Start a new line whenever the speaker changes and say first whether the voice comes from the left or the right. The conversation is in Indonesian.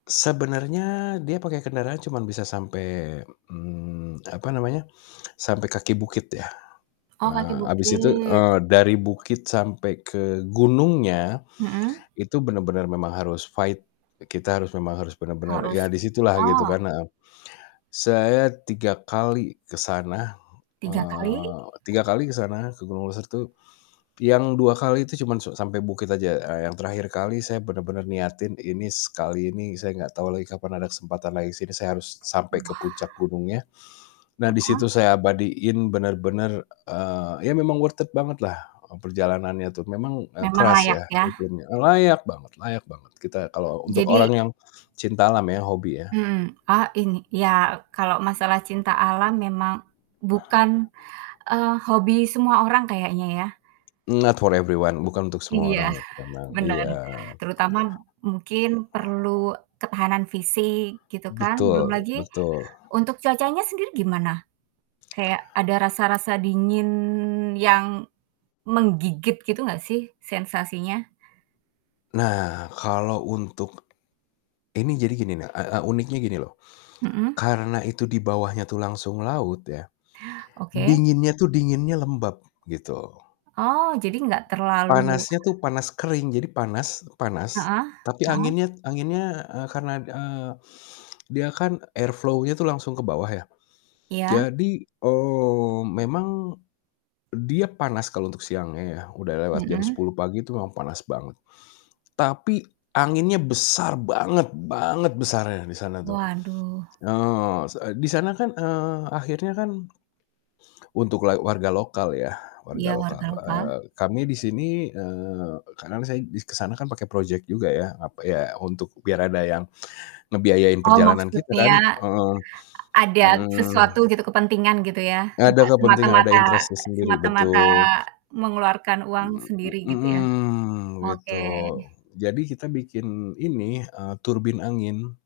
left: Sebenarnya dia pakai kendaraan cuma bisa sampai, mmm, apa namanya, sampai kaki bukit ya.
right: Oh
left: Eee,
right: kaki
left: habis itu,
right: bukit.
left: eee, dari bukit sampai ke gunungnya,
right: Mhm.
left: itu benar-benar memang harus fight. Kita harus memang harus benar-benar ya
right: Harus
left: di situlah gitu
right: oh.
left: kan, heeh. Saya 3 kali ke sana,
right: 3 kali.
left: eee, 3 kali ke sana ke Gunung Leuser tuh. Yang 2 kali itu cuman so sampai bukit aja, eee, yang terakhir kali saya benar-benar niatin ini s kali ini saya nggak tahu lagi kapan ada kesempatan lagi ke sini, saya harus sampai ke
right: Wah.
left: puncak gunungnya. Nah di
right: Heeh.
left: situ saya abadiin bener-bener, eee, ya memang worth it banget lah e perjalanannya tuh. Memang, eee,
right: Memang
left: keras
right: layak
left: ya
right: ya.
left: iklimnya, e layak banget layak banget kita kalo untuk orang
right: Jadi
left: yang cinta alam ya, hobi ya.
right: Mmm, ah ini iya, kalau masalah cinta alam memang bukan, eee, hobi semua orang kayaknya ya.
left: Not for everyone, bukan untuk semua
right: Iya,
left: orang itu memang.
right: bener.
left: Iya.
right: Terutama mungkin perlu ketahanan fisik gitu kan, belum
left: Betul
right: lagi
left: betul.
right: untuk cuacanya sendiri gimana? Kayak ada rasa-rasa dingin yang menggigit gitu gak sih sensasinya?
left: Nah kalau untuk ini jadi gini na e e uniknya gini loh,
right: Mhm.
left: karena itu dibawahnya tuh langsung laut ya,
right: Oke.
left: dinginnya tuh dinginnya lembab gitu.
right: Oh jadi nggak terlalu
left: Panasnya tuh panas kering, jadi panas panas,
right: Heeh
left: tapi
right: heeh.
left: anginnya anginnya, eee, karena, eee, dia kan air flow-nya tuh langsung ke bawah ya.
right: Iya.
left: Jadi, eee, memang dia panas kalau untuk siangnya ya. Udah lewat jam
right: Mhm.
left: 10.00 pagi itu memang panas banget. Tapi anginnya besar banget banget besarnya di sana tuh.
right: Waduh.
left: Eee, se e di sana kan, eee, akhirnya kan untuk lal warga lokal ya, warga
right: Iya,
left: lokal,
right: warga lokal.
left: eee, kami di sini eee, kadang saya di ke sana kan pakai project juga ya, apa ya untuk biar ada yang ngebiayain
right: Oh
left: perjalanan kita
right: maksudnya
left: kan, heeh.
right: a ada
left: Mhm.
right: sesuatu gitu kepentingan gitu ya,
left: Ada
right: nggak
left: kepentingan ada
right: semata-mata
left: interest-nya sendiri,
right: semata-mata
left: betul.
right: mengeluarkan uang
left: Mhm, m
right: sendiri gitu ya,
left: mhm, gitu,
right: oke.
left: jadi kita bikin ini, eee, turbin angin.